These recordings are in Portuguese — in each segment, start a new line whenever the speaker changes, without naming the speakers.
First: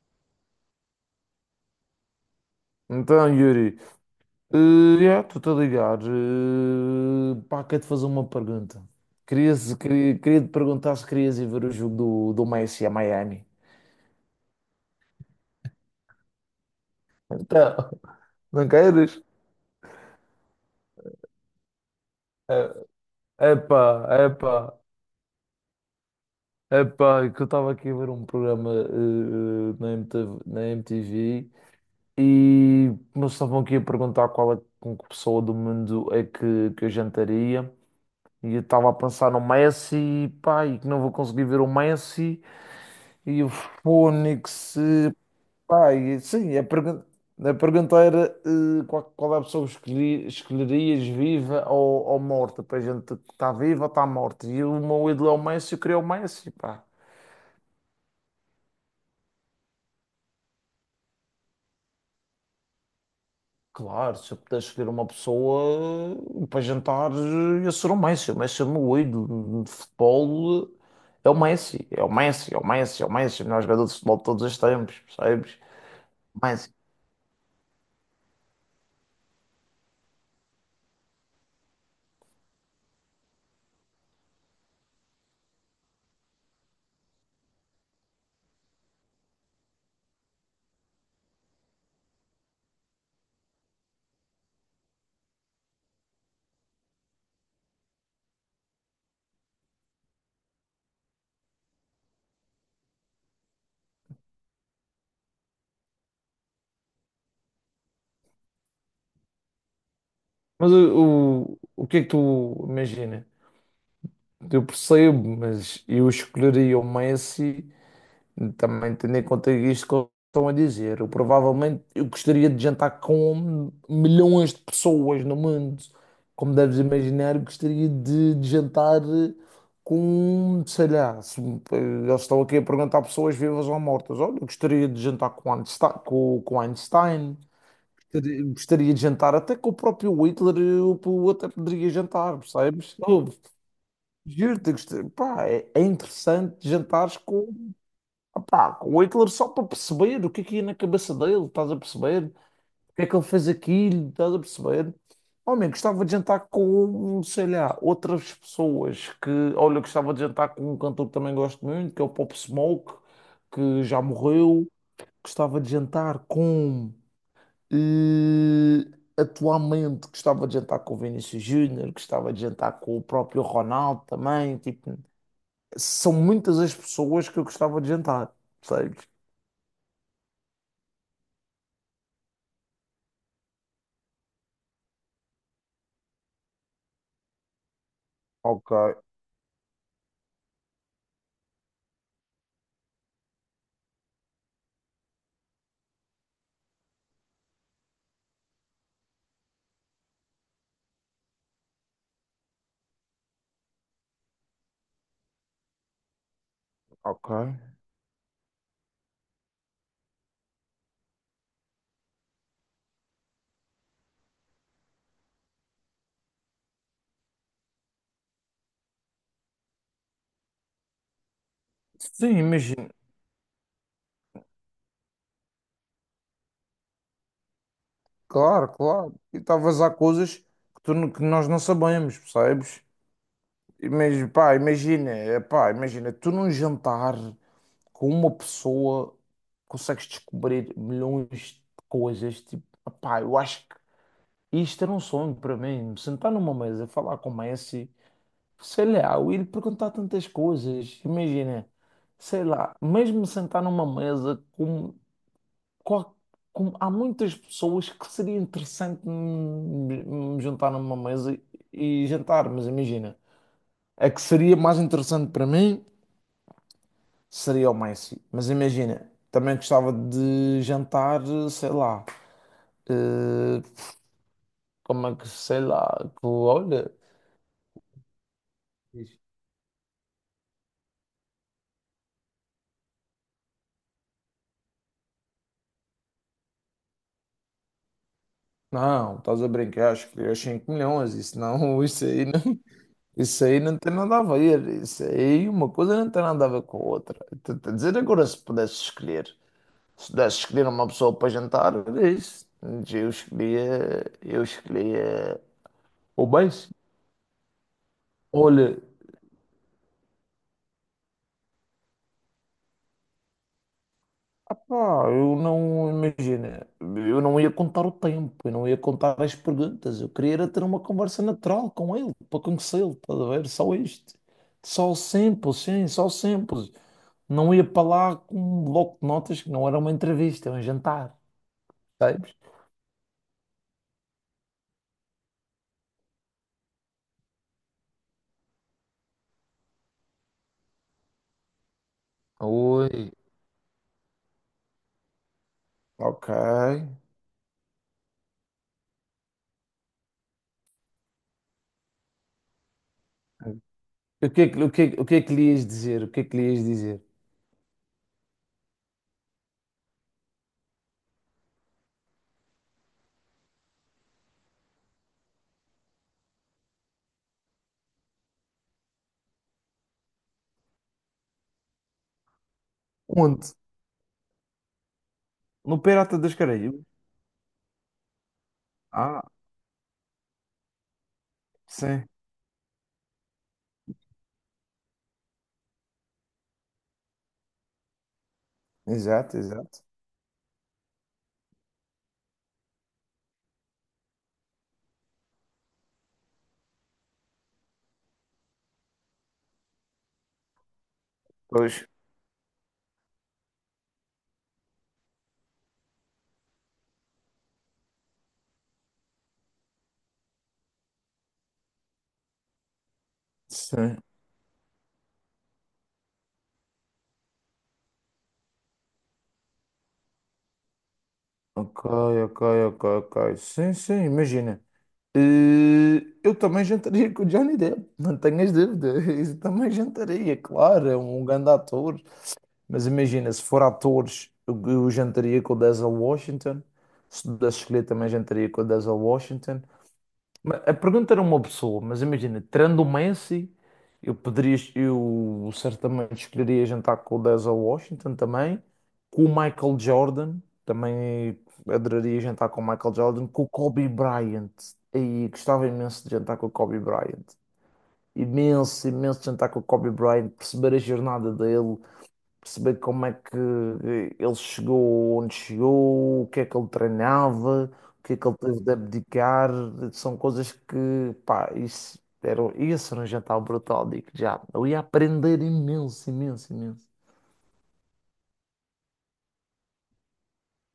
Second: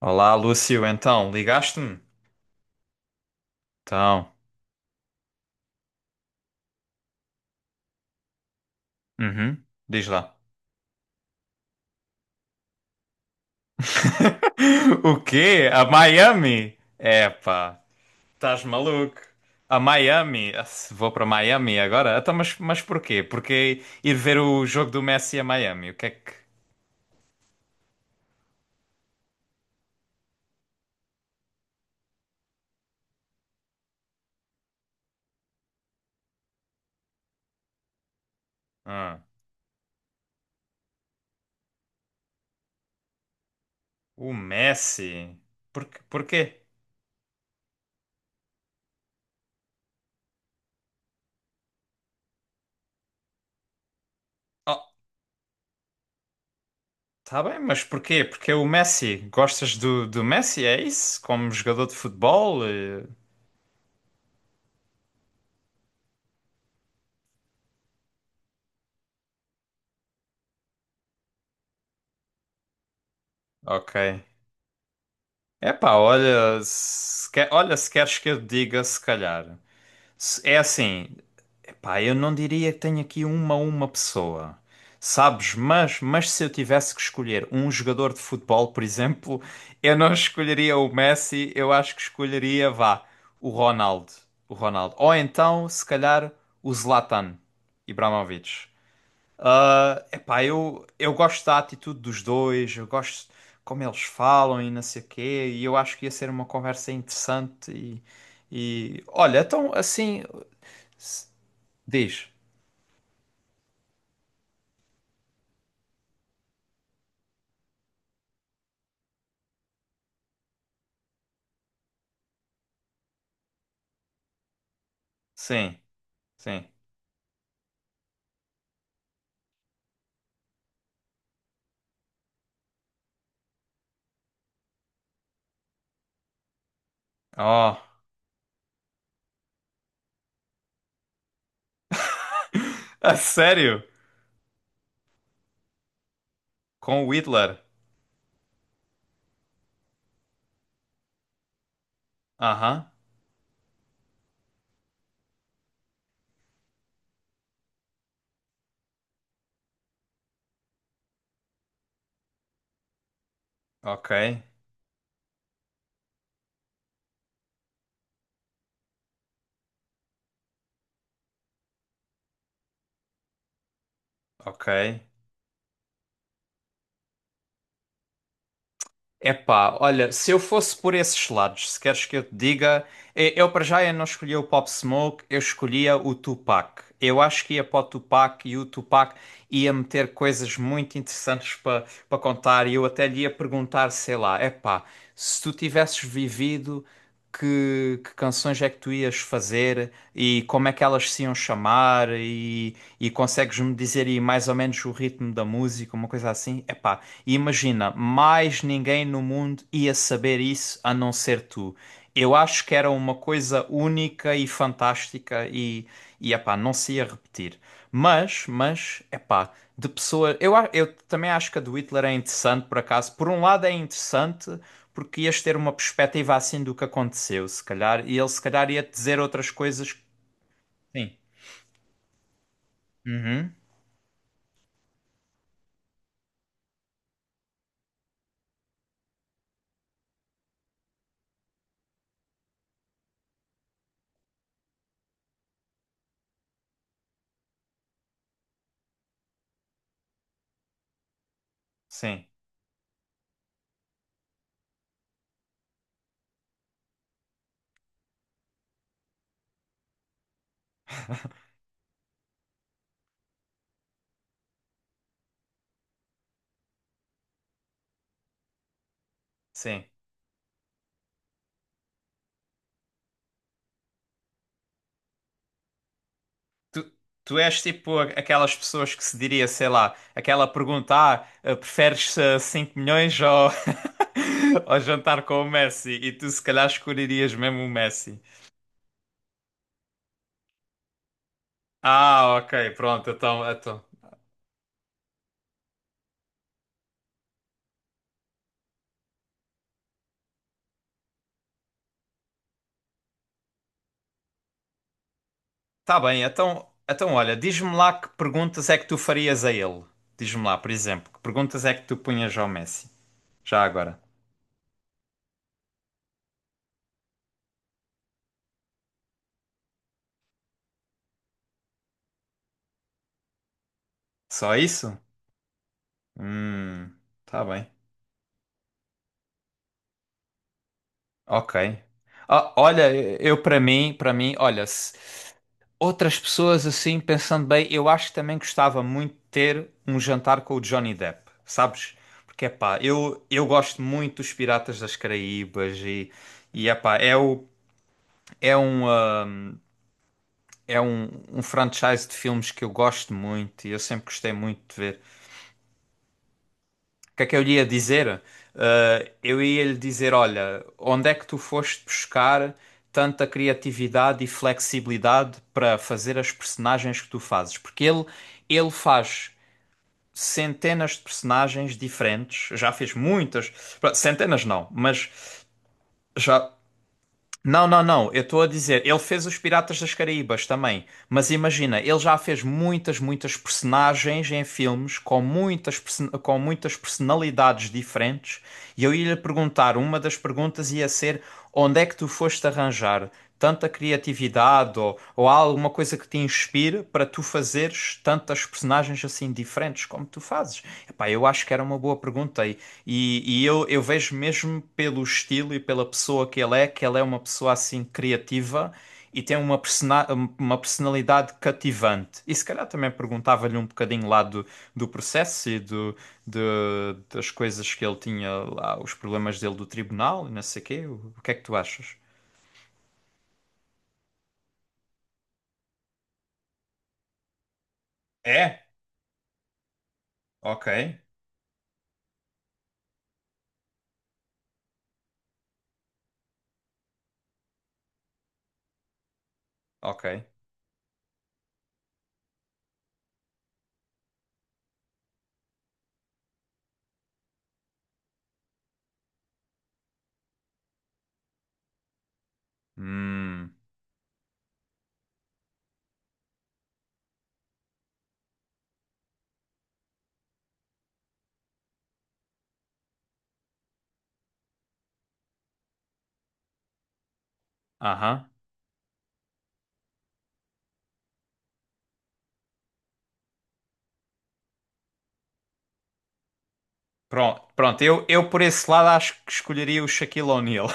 Olá, Lúcio, então, ligaste-me?
Então, Yuri,
Então,
eh, yeah, estou-te a ligar. Pá, quero-te fazer uma pergunta.
uhum, diz lá.
Queria te perguntar se querias ir ver o jogo do Messi a Miami.
O quê? A Miami? Epá,
Então,
estás
não
maluco?
queres?
A Miami? Ah, se vou para Miami agora? Então, mas,
É-
mas porquê? Porque
Epá,
ir ver
epá,
o jogo do Messi a Miami? O que é que.
Epá, é que eu estava aqui a ver um programa na MTV, na MTV e me estavam aqui a perguntar qual é com que pessoa do mundo é que eu jantaria. E eu estava a
Ah,
pensar no Messi, pá, e que não vou conseguir ver o Messi. E o
o
Fónix,
Messi? Por,
pá, e, sim,
Porquê?
a pergunta era qual é a pessoa que escolherias viva ou morta, para a gente que está viva ou está morta. E o
Oh,
meu ídolo é o Messi, eu queria o Messi, pá.
tá bem, mas porquê? Porque é o Messi. Gostas do Messi? É isso? Como jogador de futebol?
Claro, se eu pudesse escolher uma pessoa para jantar, ia ser o Messi. O Messi é o meu ídolo de futebol. É o Messi, é o Messi, é o Messi, é o Messi, o melhor jogador de
Ok.
futebol de todos os tempos, percebes?
Epá, olha,
Messi.
se quer- olha, se queres que eu diga, se calhar. É assim, epá, eu não diria que tenho aqui uma pessoa, sabes? Mas se eu tivesse que escolher um jogador de futebol, por exemplo, eu não escolheria o Messi, eu acho que escolheria, vá, o Ronaldo, o Ronaldo. Ou então, se calhar, o Zlatan Ibrahimovic. Ah, epá, eu gosto da atitude dos dois, eu gosto como eles falam e não sei o quê, e eu acho que ia ser uma conversa interessante e olha, então assim
Mas
s-
o que é que
diz.
tu imaginas? Eu percebo, mas eu escolheria o Messi, também tendo em conta isto que eles estão a dizer. Eu provavelmente eu gostaria de jantar com milhões de pessoas no
Sim,
mundo. Como
sim.
deves imaginar, eu gostaria de jantar com, sei lá, se, eles estão aqui a perguntar a pessoas vivas ou mortas. Olha, eu gostaria de jantar com Einstein, com Einstein.
Oh,
Gostaria de jantar até com o próprio Hitler, eu até poderia jantar, percebes?
a sério?
Juro-te, gostei. Pá, é interessante
Com o
jantares
Whittler?
com, pá, com o Hitler só para perceber o que é que ia na cabeça dele, estás a perceber?
Aham,
O que é que ele fez aquilo, estás a perceber? Homem, gostava de jantar com, sei lá, outras pessoas que, olha, gostava de jantar com um cantor que também gosto muito, que é o Pop Smoke, que já
ok,
morreu. Gostava de jantar com, eh, atualmente, gostava de jantar com o Vinícius Júnior, gostava de jantar com o próprio Ronaldo também,
ok.
tipo. São muitas as pessoas que eu gostava de jantar, percebes?
Epá, olha, se eu fosse por esses lados, se queres que eu te diga, eu para já eu não escolhia o Pop Smoke, eu escolhia o Tupac. Eu acho que ia para o Tupac e o
Ok,
Tupac ia meter coisas muito interessantes para contar e eu até lhe ia perguntar, sei lá, epá, se tu tivesses vivido, que canções é que tu ias fazer e como é que elas se iam chamar e consegues-me dizer aí mais ou menos o ritmo da música, uma coisa assim? Epá,
ok.
imagina, mais ninguém no mundo ia saber isso a não ser tu. Eu acho que era uma coisa única e fantástica e epá, não se ia repetir. Mas, epá, de pessoa. Eu também acho que a do Hitler é
Sim,
interessante, por
imagina.
acaso. Por um lado é interessante, porque ias ter uma perspectiva assim do que aconteceu, se calhar. E ele, se
Claro,
calhar, ia te dizer
claro. E
outras
talvez há
coisas.
coisas que, tu não-
Sim.
que nós não sabemos, percebes?
Uhum.
Imagina, pá, imagina, pá, imagina, tu num jantar com uma pessoa consegues descobrir milhões de coisas. Tipo, pá, eu acho que isto era um sonho para mim. Me sentar numa mesa, falar com o Messi, sei lá, o ir perguntar tantas coisas, imagina,
Sim,
sei lá, mesmo sentar numa mesa com, qual- com- há muitas pessoas que seria interessante me juntar numa mesa e jantar, mas imagina, a que seria mais interessante para mim seria o Messi, mas imagina, também
sim.
gostava de jantar, sei lá, eh, como é que, sei lá, com-
Tu,
olha,
tu és tipo aquelas pessoas que se diria, sei lá, aquela pergunta: ah, eh, preferes 5 milhões ou, ou jantar com o Messi? E tu se calhar escolherias mesmo o Messi.
não, estás a brincar, acho que 5 milhões, isso não, isso aí não.
Ah, ok, pronto,
Isso
então,
aí não
então.
tem nada a ver. Isso aí uma coisa não tem nada a ver com a outra. Estou a dizer agora, se pudesse escolher, se pudesse escolher uma pessoa para jantar, era isso. Mas eu escolhia, eu escolhia
Tá bem,
o
então,
beijo.
então olha, diz-me lá que perguntas é
Olha,
que tu farias a ele. Diz-me lá, por exemplo, que perguntas é que tu punhas ao Messi? Já agora.
apá, eu não imagina, eu não ia contar o tempo, eu não ia contar as perguntas. Eu queria era ter uma conversa natural com ele, para conhecê-lo, estás a ver? Só isto.
Só
Só
isso?
simples, sim, só simples.
Hum, tá
Não ia
bem.
para lá com um bloco de notas que não era uma entrevista, é um jantar,
Ok.
sabes?
Ah, olha, eu para mim, olha, se outras pessoas assim, pensando bem, eu acho que também gostava muito de ter um jantar com o Johnny Depp, sabes? Porque, epá,
Oi,
eu gosto muito dos Piratas das Caraíbas
ok.
e epá, é, o, é, um, ah, é um, um franchise de filmes que eu gosto muito e eu sempre
O
gostei
que é
muito de ver.
o que é que lhe ias dizer? O que é que lhe ias dizer?
O que é que eu lhe ia dizer? Ah, eu ia lhe dizer, olha, onde é que tu foste buscar tanta criatividade e flexibilidade para fazer as personagens que tu fazes? Porque ele faz centenas de personagens diferentes, já fez muitas,
Onde?
pá, centenas não, mas
No Pirata das
já
Caraíbas?
não, não, não. Eu estou a dizer, ele
Ah,
fez os Piratas das Caraíbas também. Mas imagina, ele
sim.
já fez muitas, muitas personagens em filmes com muitas personalidades diferentes. E eu ia-lhe
Exato,
perguntar,
exato.
uma das perguntas ia ser: onde é que tu foste arranjar tanta criatividade ou há alguma coisa que te inspire para tu fazeres tantas personagens assim diferentes como tu fazes? Epá, eu acho que era uma
Pois.
boa pergunta. E eu vejo mesmo pelo estilo e pela pessoa que ele é uma pessoa assim criativa e tem uma personalidade cativante. E se calhar também perguntava-lhe um
Sim.
bocadinho lá do processo e de, das coisas que ele tinha lá, os problemas dele do tribunal e não sei o quê. O que é que tu
Ok,
achas?
ok, ok, ok. Sim, sim, imagina. Eh, eu também jantaria com o Johnny Depp, não tenhas
É?
dúvida. Eu também jantaria,
Ok,
claro, é um grande ator. Mas imagina, se for atores, eu jantaria com o Denzel Washington. Se pudesse escolher, também jantaria com o Denzel Washington.
ok.
Mas a pergunta era uma pessoa, mas imagina, tirando o Messi, eu poderia, eu certamente escolheria jantar com o Denzel Washington também, com o Michael Jordan, também adoraria jantar com o Michael Jordan, com o
Hum,
Kobe Bryant. E gostava imenso de jantar com o Kobe Bryant. Imenso, imenso de jantar com o Kobe Bryant, perceber a jornada dele, perceber como é que ele chegou onde chegou, o que é que ele treinava, o que é que
aham.
ele teve de abdicar, são coisas que, pá, isso era um jantar brutal, digo já. Eu ia aprender imenso, imenso, imenso.
Pronto, pronto, eu por esse lado acho que escolheria o Shaquille O'Neal.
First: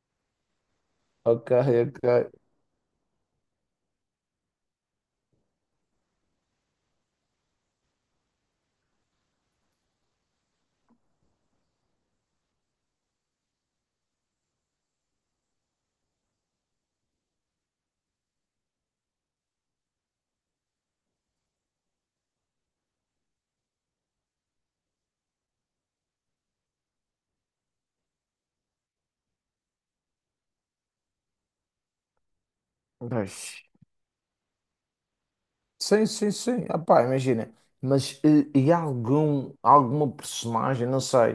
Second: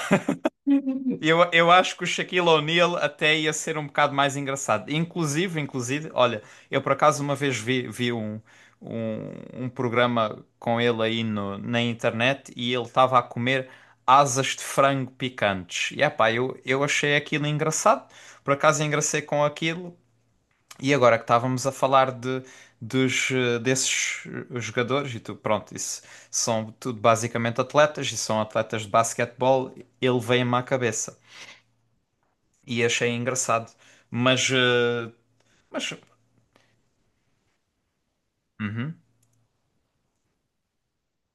Eu,
Ok,
eu acho
ok.
que o Shaquille O'Neal até ia ser um bocado mais engraçado. Inclusive, inclusive, olha, eu por acaso uma vez vi um, um programa com ele aí no, na internet e ele estava a comer asas de frango picantes. E epá, eu achei aquilo engraçado, por acaso engracei com aquilo. E agora que estávamos a falar desses jogadores, e tu, pronto, isso são tudo basicamente atletas, e são atletas de basquetebol, ele veio-me à cabeça e achei
Pois.
engraçado. Mas, eh, mas,
Sim, sim, sim. Ah, pá, imagina. Mas e há
uhum.
algum, alguma personagem, não sei,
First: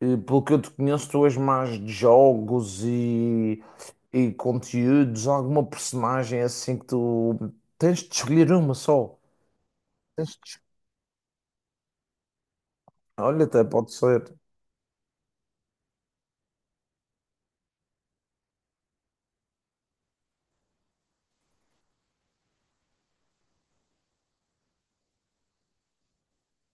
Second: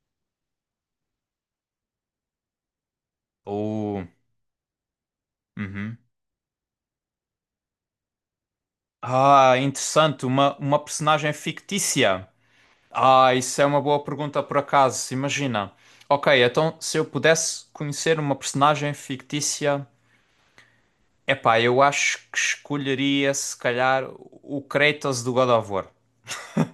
pelo que eu te conheço, tu és mais de jogos
Oh,
e conteúdos, alguma
uhum.
personagem assim que tu tens de escolher uma só.
Ah, interessante,
Tens de...
uma, uma personagem fictícia. Ah,
Olha,
isso
até
é uma
pode
boa
ser.
pergunta por acaso, imagina. Ok, então se eu pudesse conhecer uma personagem fictícia. Epá, eu acho que escolheria, se calhar, o Kratos do God of War.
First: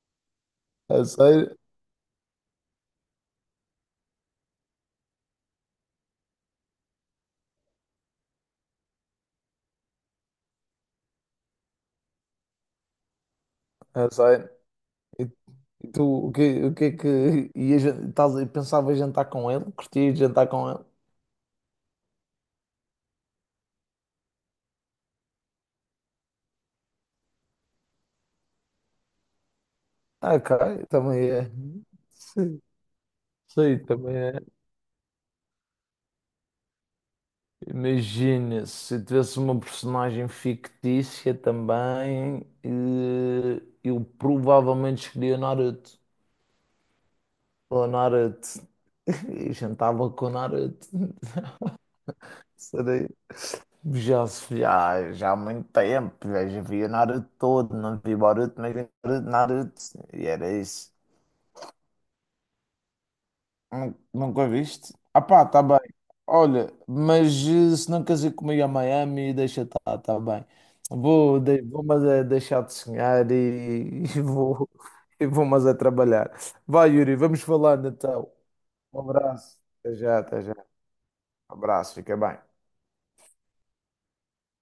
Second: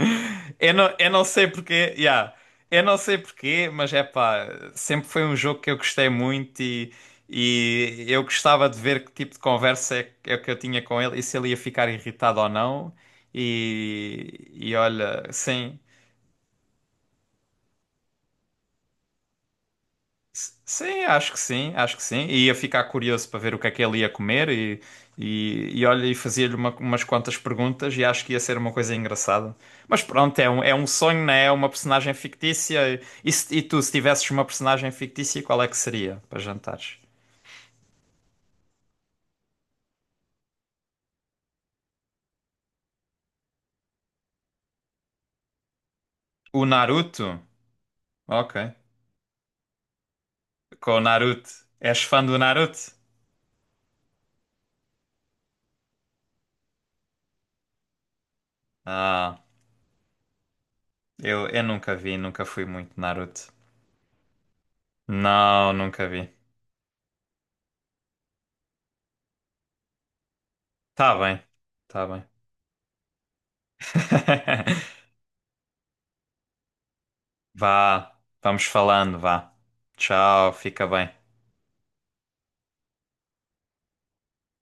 Eu não,
É
eu não sei
sério,
porquê, yeah. Eu não sei porquê, mas é pá, sempre foi um jogo que eu gostei muito e eu gostava de ver que tipo de conversa é que eu tinha com ele e se ele ia ficar irritado ou não.
é sério.
E olha,
E
sim.
e tu, o que é que ias, estás, pensava em jantar com ele? Curtias jantar com ele?
Sim, acho que sim, acho que sim. E ia ficar curioso para ver o que é que ele ia comer e olha, e fazia-lhe umas quantas perguntas e acho que ia ser uma coisa engraçada. Mas
Ah,
pronto, é
ok,
um, é um sonho,
também
né?
é.
É uma personagem
Sim,
fictícia. E, e
sim,
tu, se
também
tivesses
é.
uma personagem fictícia, qual é que seria para jantares?
Imagina, se tivesse uma personagem fictícia também, eu provavelmente escolhia Naruto.
O Naruto?
Ou
Ok.
Naruto. E jantava com Naruto.
Com o Naruto. És fã do Naruto?
Será? Já, se- já, já há muito tempo, já, já vi o Naruto todo, não vi Boruto, mas vi Naruto,
Ah,
Naruto. E era isso.
eu nunca vi, nunca fui muito Naruto.
Nunca viste? Ah pá, tá
Não,
bem.
nunca vi.
Olha, mas se não queres ir comigo a Miami, deixa estar, tá bem.
Tá
Vou,
bem,
vou mas
tá
é
bem.
deixar de sonhar e, e vou mas é trabalhar. Vai, Yuri, vamos falando
Vá,
então.
vamos
Um
falando, vá.
abraço. Até já, até
Tchau,
já.
fica bem.
Um abraço, fica bem.